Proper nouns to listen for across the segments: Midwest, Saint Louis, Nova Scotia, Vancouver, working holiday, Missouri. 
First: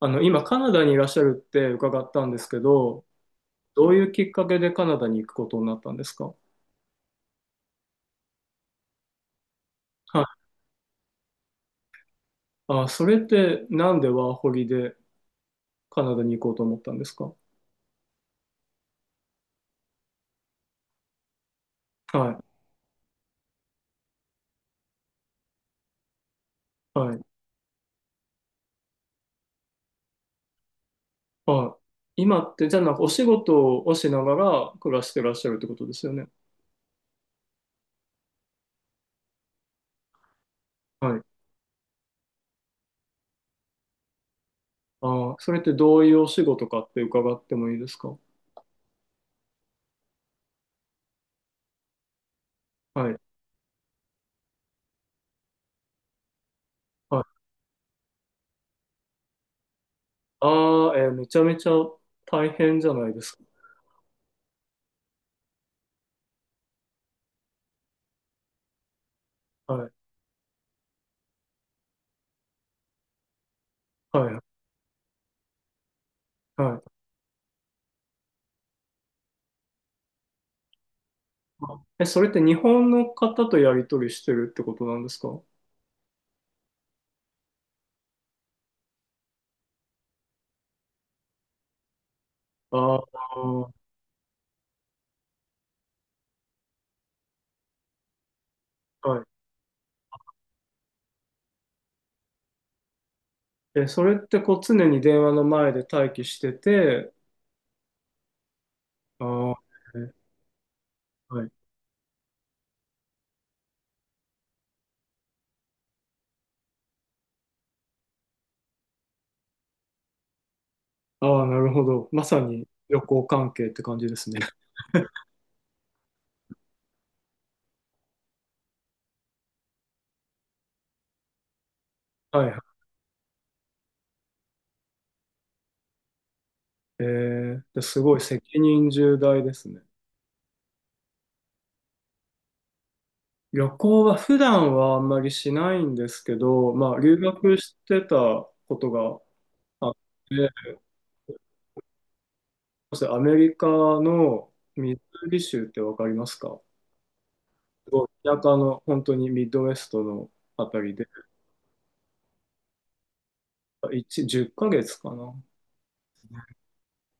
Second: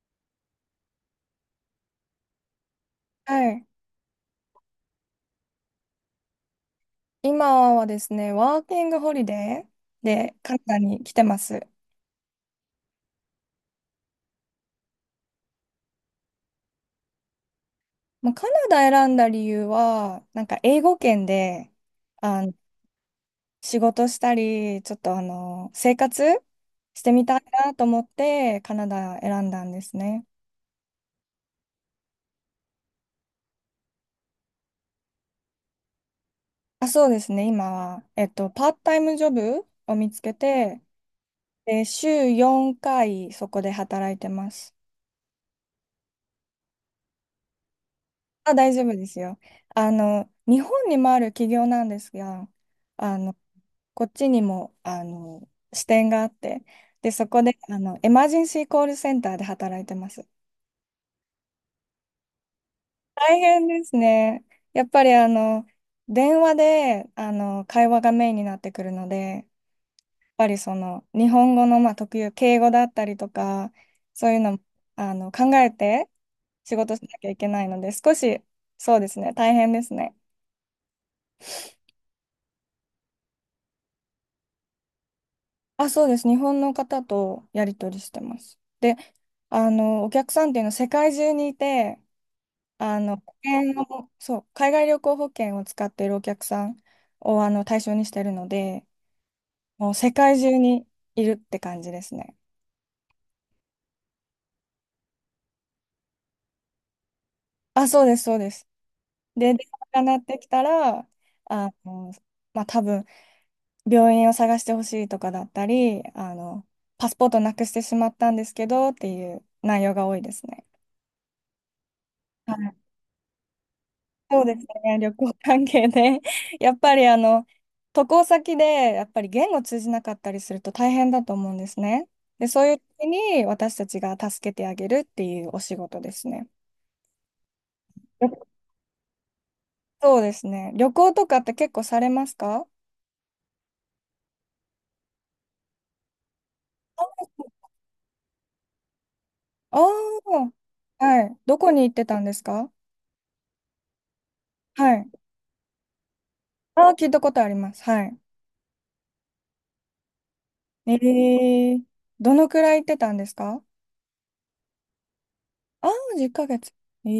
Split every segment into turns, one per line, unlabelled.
今カナダにいらっしゃるって伺ったんですけど、
はい。
どういうきっかけでカナダに行くことになったんですか？
今はですね、ワーキングホリデー
はい。
でカナダに来てます。
あ、それってなんでワーホリでカナダに行こうと思ったんですか？
まあ、カナダ選んだ理由は、なんか英語圏で、あ
は
の、仕事したり、ちょっと生活
い。
し
は
て
い。
みたいなと思ってカナダ選んだんですね。
はい。今って、じゃあなんかお仕事をしながら暮らしてらっしゃるってことですよね。
あ、そうですね、今は、パートタイムジョブを見つけて、
はい。
で、週4回そこで働いてます。
ああ、それってどういうお仕事かって伺ってもいいですか？
あ、大丈夫ですよ。日本にもある企業なんですが、
は
あ
い。
のこっちにも、支店があって、で、
は
そ
い。
こで、エマージンシーコールセンターで働いてます。
ああ、めちゃめちゃ大変じゃないですか。
大変ですね。やっぱり、電話で、会話がメインになってくるので、やっ
はい。
ぱりその、日本語の、まあ、特有、敬語だったりとか、
は
そういう
い。
の、考えて
は
仕
い。
事しなきゃいけないので、少し、そうですね、大変ですね。
それって日本の方とやり取りしてるってことなんですか？
あ、そうです。日本の方とやり取りしてます。で、お客さんっていうのは世界中にいて、
ああ、
保険のそう、海外旅行保険を使っているお客さんを対象にしているので、
は
もう世界中にいるって感じですね。
い。え、それってこう常に電話の前で待機してて、
あ、そうです、そうです。
あ
で、電話
あ、
が
え
鳴ってきたら、
はい。
あの、まあ、多分、病院を探してほしいとかだったり、パスポートなくしてしまったんですけどっていう内容が多いですね。
ああ、なるほど。まさに旅行関係って感じですね。
そうですね、旅行関係で。やっぱり渡航先で、やっぱり言語通じなかったりすると大変だと思うんですね。
は
で、
いは
そう
い。
いう時に私たちが助けてあげるっていうお仕事ですね。
ですごい
よ
責任重大ですね。
そうですね。旅行とかって結構されますか？
旅行は普段はあんまりしないんですけど、まあ留
あ
学してたことが
あ
あって、
ー、はい。どこに行ってたんですか？
そしてアメリカのミ
は
ズ
い。
ーリ州ってわかりますか？
ああ、聞いたことあります。
す
は
ごい
い。
田舎の本当にミッドウェストのあたり
え
で、
え、どのくらい行ってたんですか？
1、10ヶ月かげつかな。
ああー、10ヶ月。え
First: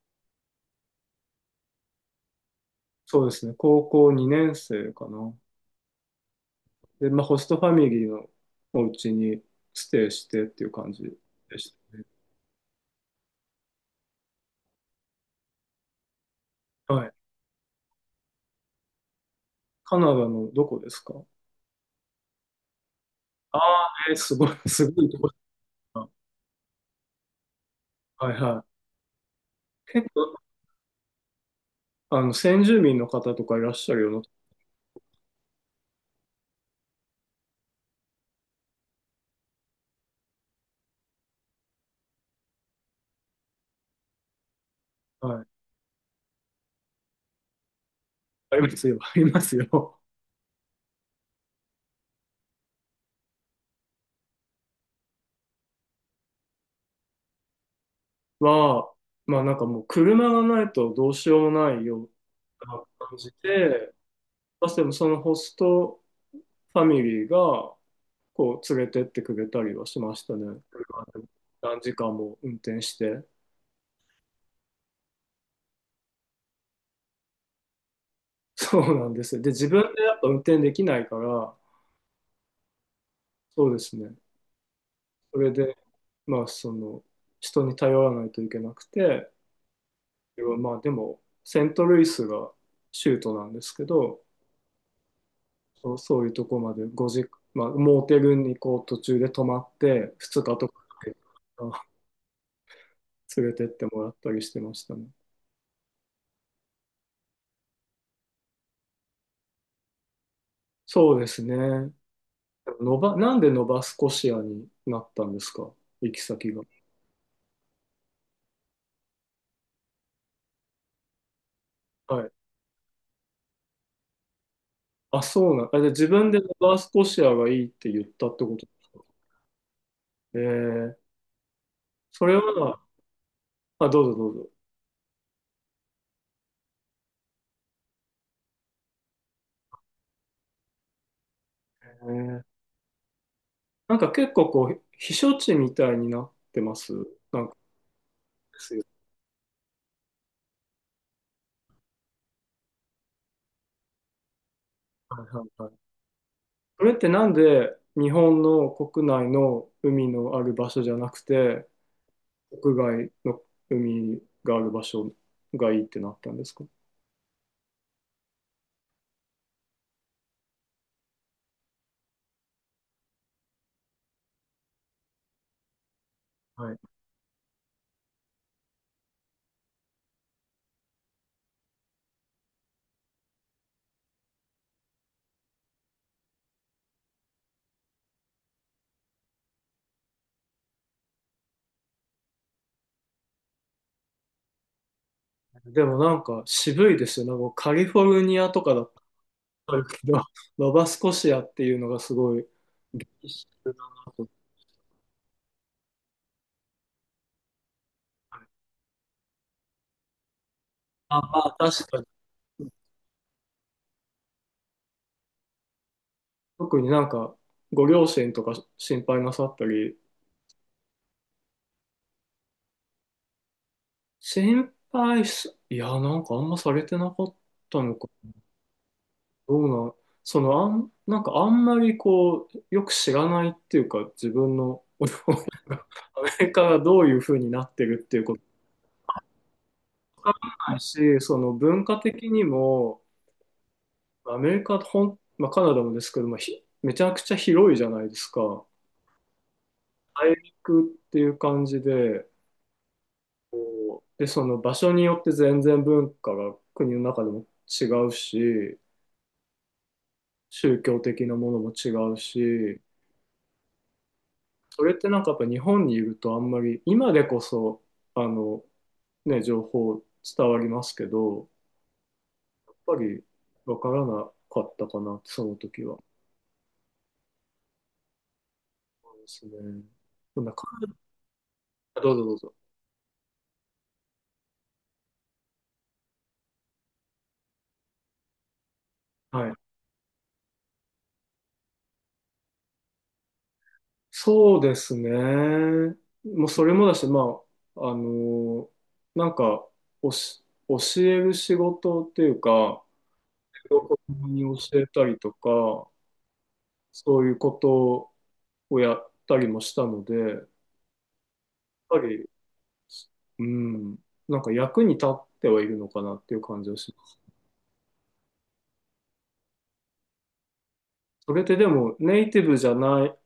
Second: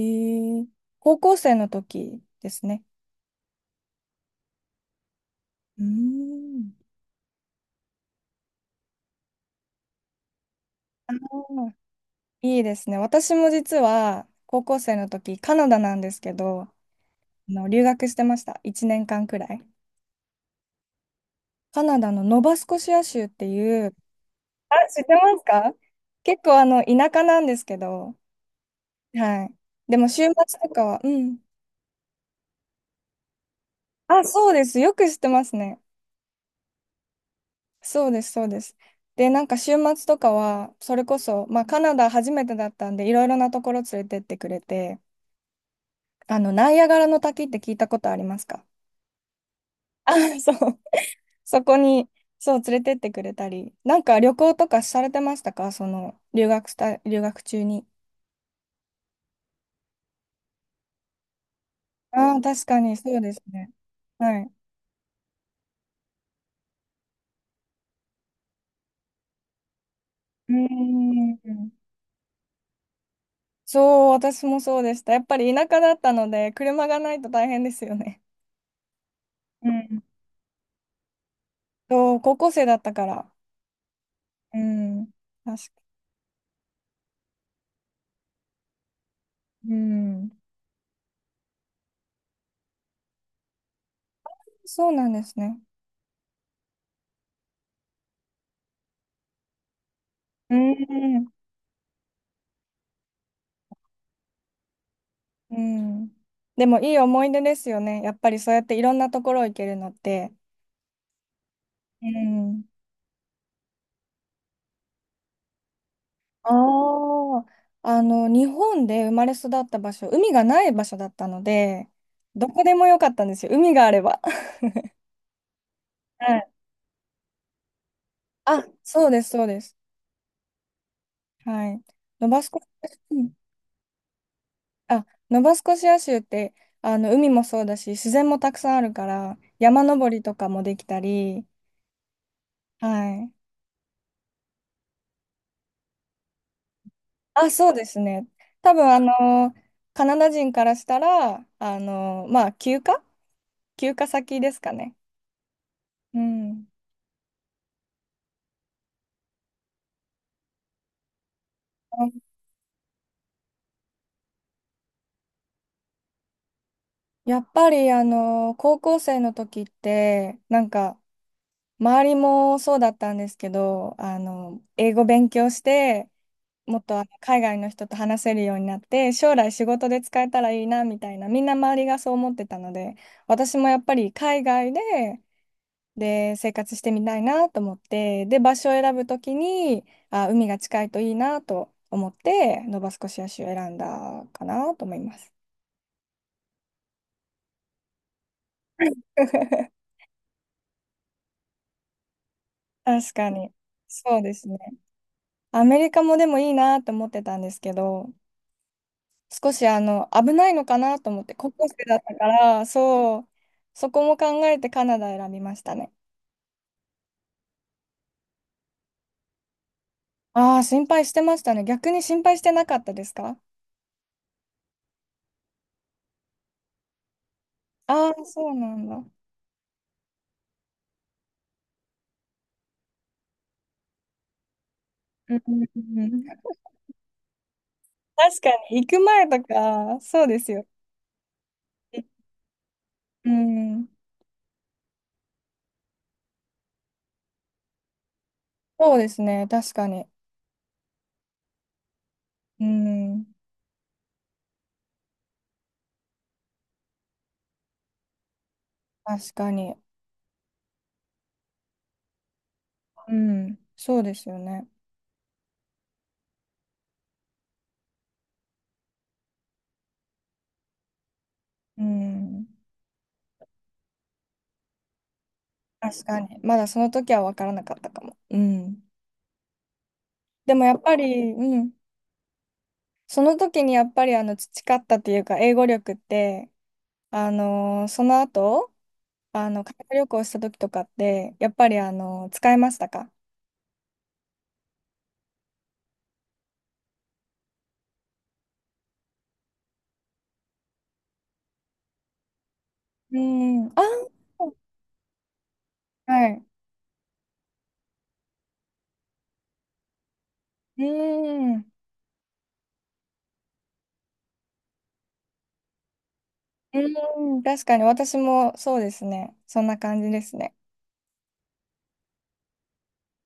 え、高校生の時ですね。
そうですね、高校2年生かな。
うーん。
で、まあ、ホストファミリーのお家にステイしてっていう感じ
あ
でし
の
たね。
いいですね。私も実は高校生の時、カナダなんですけど、
はい。
留学してました。1年間くらい。
カナダのどこですか？
カナダのノバスコシア州って
あ
い
あ
う、
ー、すごい、
あ、
す
知
ご
っ
い
て
とこ
ますか？
だな。
結構田舎なんですけど、
はいは
はい。で
い。
も
結
週末
構、
とかは、うん。
先住民の方とかいらっしゃるよう
あ、そうです。よく知ってますね。そうです、そうです。で、なんか週末とかは、それこそ、まあカナダ初めてだったんで、いろいろなところ連れてってくれて、
な、はい。
ナイアガラの滝って聞いたことあります
あり
か？
ますよ、ありますよ。
あ、そう。そこに、そう、連れてってくれたり。なんか旅行とかされてましたか？その、留学した、留学中に。
は、まあなんかもう車がないとどうしようもないよう
ああ、確か
な
に、そ
感
う
じ
ですね。
で、
はい。
まあ、でもそのホストファミリーが、連れてってくれたりはしました
う
ね。
ー
車で何
ん。
時間も運転して。
そう、私もそうでした。やっぱり田舎だったので、車がないと大変ですよね。
そうなんですよ。で、自
う
分で
ん。
やっぱ運転できないから、
そう、高校生だったから。
そうですね。
うん。
それ
確
で、
か、
まあ、人に頼らないといけなくて、
うん。
まあ、でも、セントルイスが州都なんですけど、
そうなんですね。
そう、そういうとこまで5時、まあ、モーテルにこう途中で泊まって、2
う
日とかかけて
ん。
連れてってもらったりしてましたね。
うん。でも、いい思い出ですよね。やっぱりそうやっていろんなところ行けるのって。
そうですね。
うん。
なんでノバスコシアになったんですか？行き先が。
ああ、日本で生まれ育った場所、海がない場所だったので、
はい。
どこでもよかったんですよ、海があれば。
あ、そうなん。あ、じゃあ自分
は
でノ
い。
バスコシアがいいって言ったってこ
あ、
とですか？
そうです、そうです。
えー、
はい。
そ
ノ
れ
バスコシ
は、
ア州、うん。
あ、どうぞどうぞ。
あ、ノバスコシア州って、海もそうだし、自然もたくさんあるから、山登りとかもできたり、
えー、
はい。
なんか結構避暑地みたいになってます。なん
あ、
か
そうですね。
で
多
すよ。
分、カナダ人からしたら、まあ、休暇先ですかね。
はいはいはい。
うん。
それってなんで日本の国内の海のある場所じゃなくて、国外の海がある場所がいいってなったんですか？
やっぱり高校生の時ってなんか周りもそうだったんですけど英語勉強してもっと海外の人と話せるようになって将来仕事で使えたらいいなみたいなみんな周りがそう思ってたので私もやっぱり海外で、で生活してみたいなと思ってで場所を選ぶ時にあ海が近いといいなと思ってノバスコシア州を選んだかなと思います。
でもなんか渋いですよね。なんかカリフォルニアとかだったらある けど、ノバスコシアっていうのがすごい
確か
一
に
緒だな
そう
と。
ですね。アメリカもでもいいなって思ってたんですけど、少し危ないのかなと
あ、
思って、
ま
高
あ
校生
確
だ
か
っ
に。
たから、そう、そこも考えてカナダ選びましたね。
特になんかご両親とか心配なさったり、
ああ、心配してましたね。逆に心配してなかったですか？
心配す、いや、なんかあんまされてなかったの
あ
か。
あー、そうなんだ。う
どうなん、なんかあんまりよく知らないっていうか、自分の親
んう
が
んう
ア
ん、確
メリカが どういう風になってるっていうこと
かに、行く前とか、そうですよ。
もないし、その文化的にも、
うん、
アメリカ、まあ、カナダもですけど、まあ、めちゃくちゃ広いじゃないですか。
そうですね、確かに。
国っていう感じで、
うん、
で、その場所によって全然文化が国の中でも違うし、
確かに。
宗教的なものも違うし、
うん、そうですよね。
それってなんかやっぱ日本にいるとあんまり、今でこそ、あの、ね、情報伝わりますけど、
うん、
やっぱりわからなかったかな、その時は。
確かに。まだその時は分からなかったかも。うん。
そうですね。そんな
でも
感
やっ
じ。
ぱり、うん、
どうぞどうぞ。
その時にやっぱり培ったというか、英語力って、その後、
はい。
海外旅行した時とかって、やっぱり使えましたか？
そうですね。もうそれもだし、まあ、なんか、教える仕事っていうか、
うん、あ
子供に
ー、
教えたりとか、
はい。
そういうことをやったりもしたので、やっ
うん、
ぱり、うん、なんか役に立ってはいるのかなっていう感じはします。
うん、確かに私もそうですね。そんな感じですね。
それってでも、ネイティブじゃない、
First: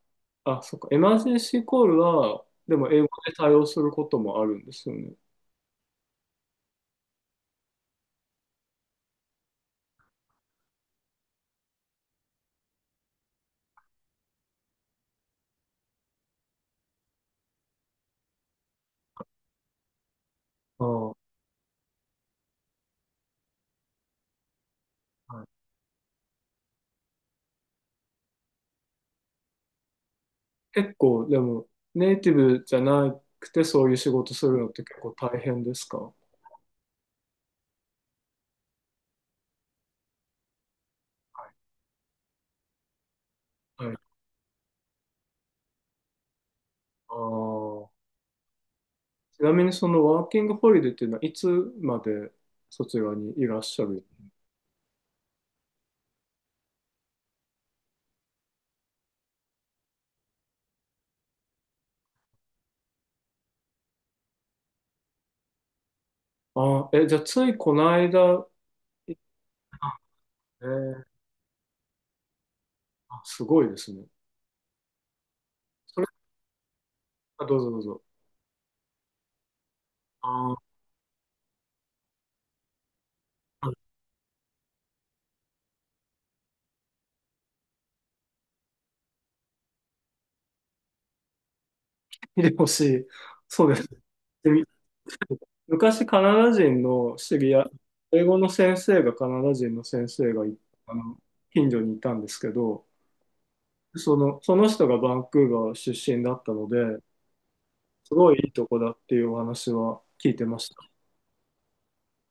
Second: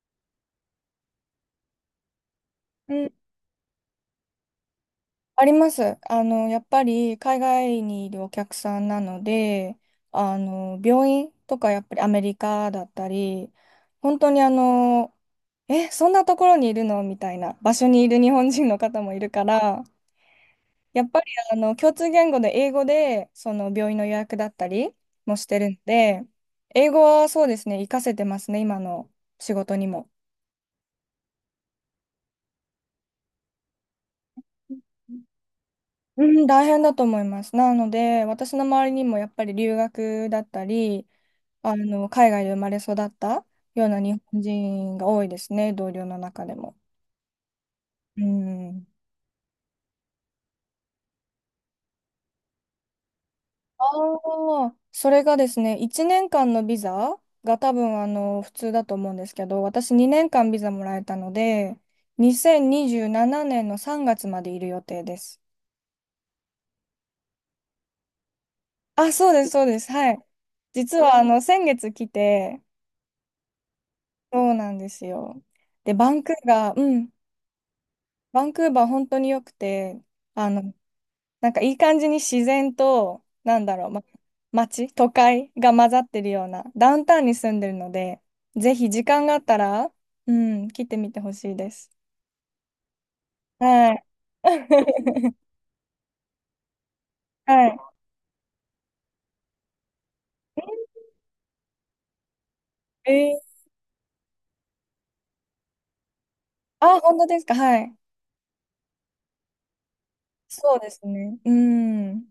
あ、そっか、エマージェンシーコールは、でも英語で対応することもあるんですよね。
あります。やっぱり海外にいるお客さんなので、病院とかやっぱりアメリカだったり、本当にえ、そんなところにいるのみたいな場所にいる日本人の方もいるから、やっぱ
あ
り共通言語で英語で、その病院の予約だったりもし
あ。
てるので、英語はそうですね、活かせてますね、今の仕事にも。
結構、でも、ネイティブじゃなくて、そういう仕事するのって結構大変ですか？
うん、大変だと思います。なので、私の周りにもやっぱり留学だったり、海外で生まれ育ったよう
はい。
な日本人が多いですね、同僚の中でも。
あー、
うん。
ちなみに、そのワーキングホリデーっていうのは、いつまでそちらにいらっしゃる？
ああ、それがですね、1年間のビザが多分普通だと思うんですけど、私2年間ビザもらえたので、2027年の3月までいる予定です。
あーえ、じゃあ、ついこの間、
あ、
い
そうです、そうです。
あ
はい。
え
実
ー
は先月来て、
あ、すごいですね。
そうなんですよ。で、
それ、
バンクーバー、うん、
あ、どうぞどうぞ。
バンクーバー本当に良くて、
あ
あ
ー、
の、なんかいい感じに自然と、なん
あ、
だろう、ま、街、都会が混ざってるような、ダウンタウンに住んでるので、ぜひ時間があったら、うん、来てみてほしいです。
見てほしい。そうです。
はい。
でみ 昔、カナダ人の知り合い、
は
英語の先生がカナダ人の先生がいあの近所にいたんですけど、
い。えー、
その人がバンクーバー出身だったので、
あ、本当ですか。はい。
すごいいいとこだっていうお話は聞いてまし
そう
た。
ですね。うん。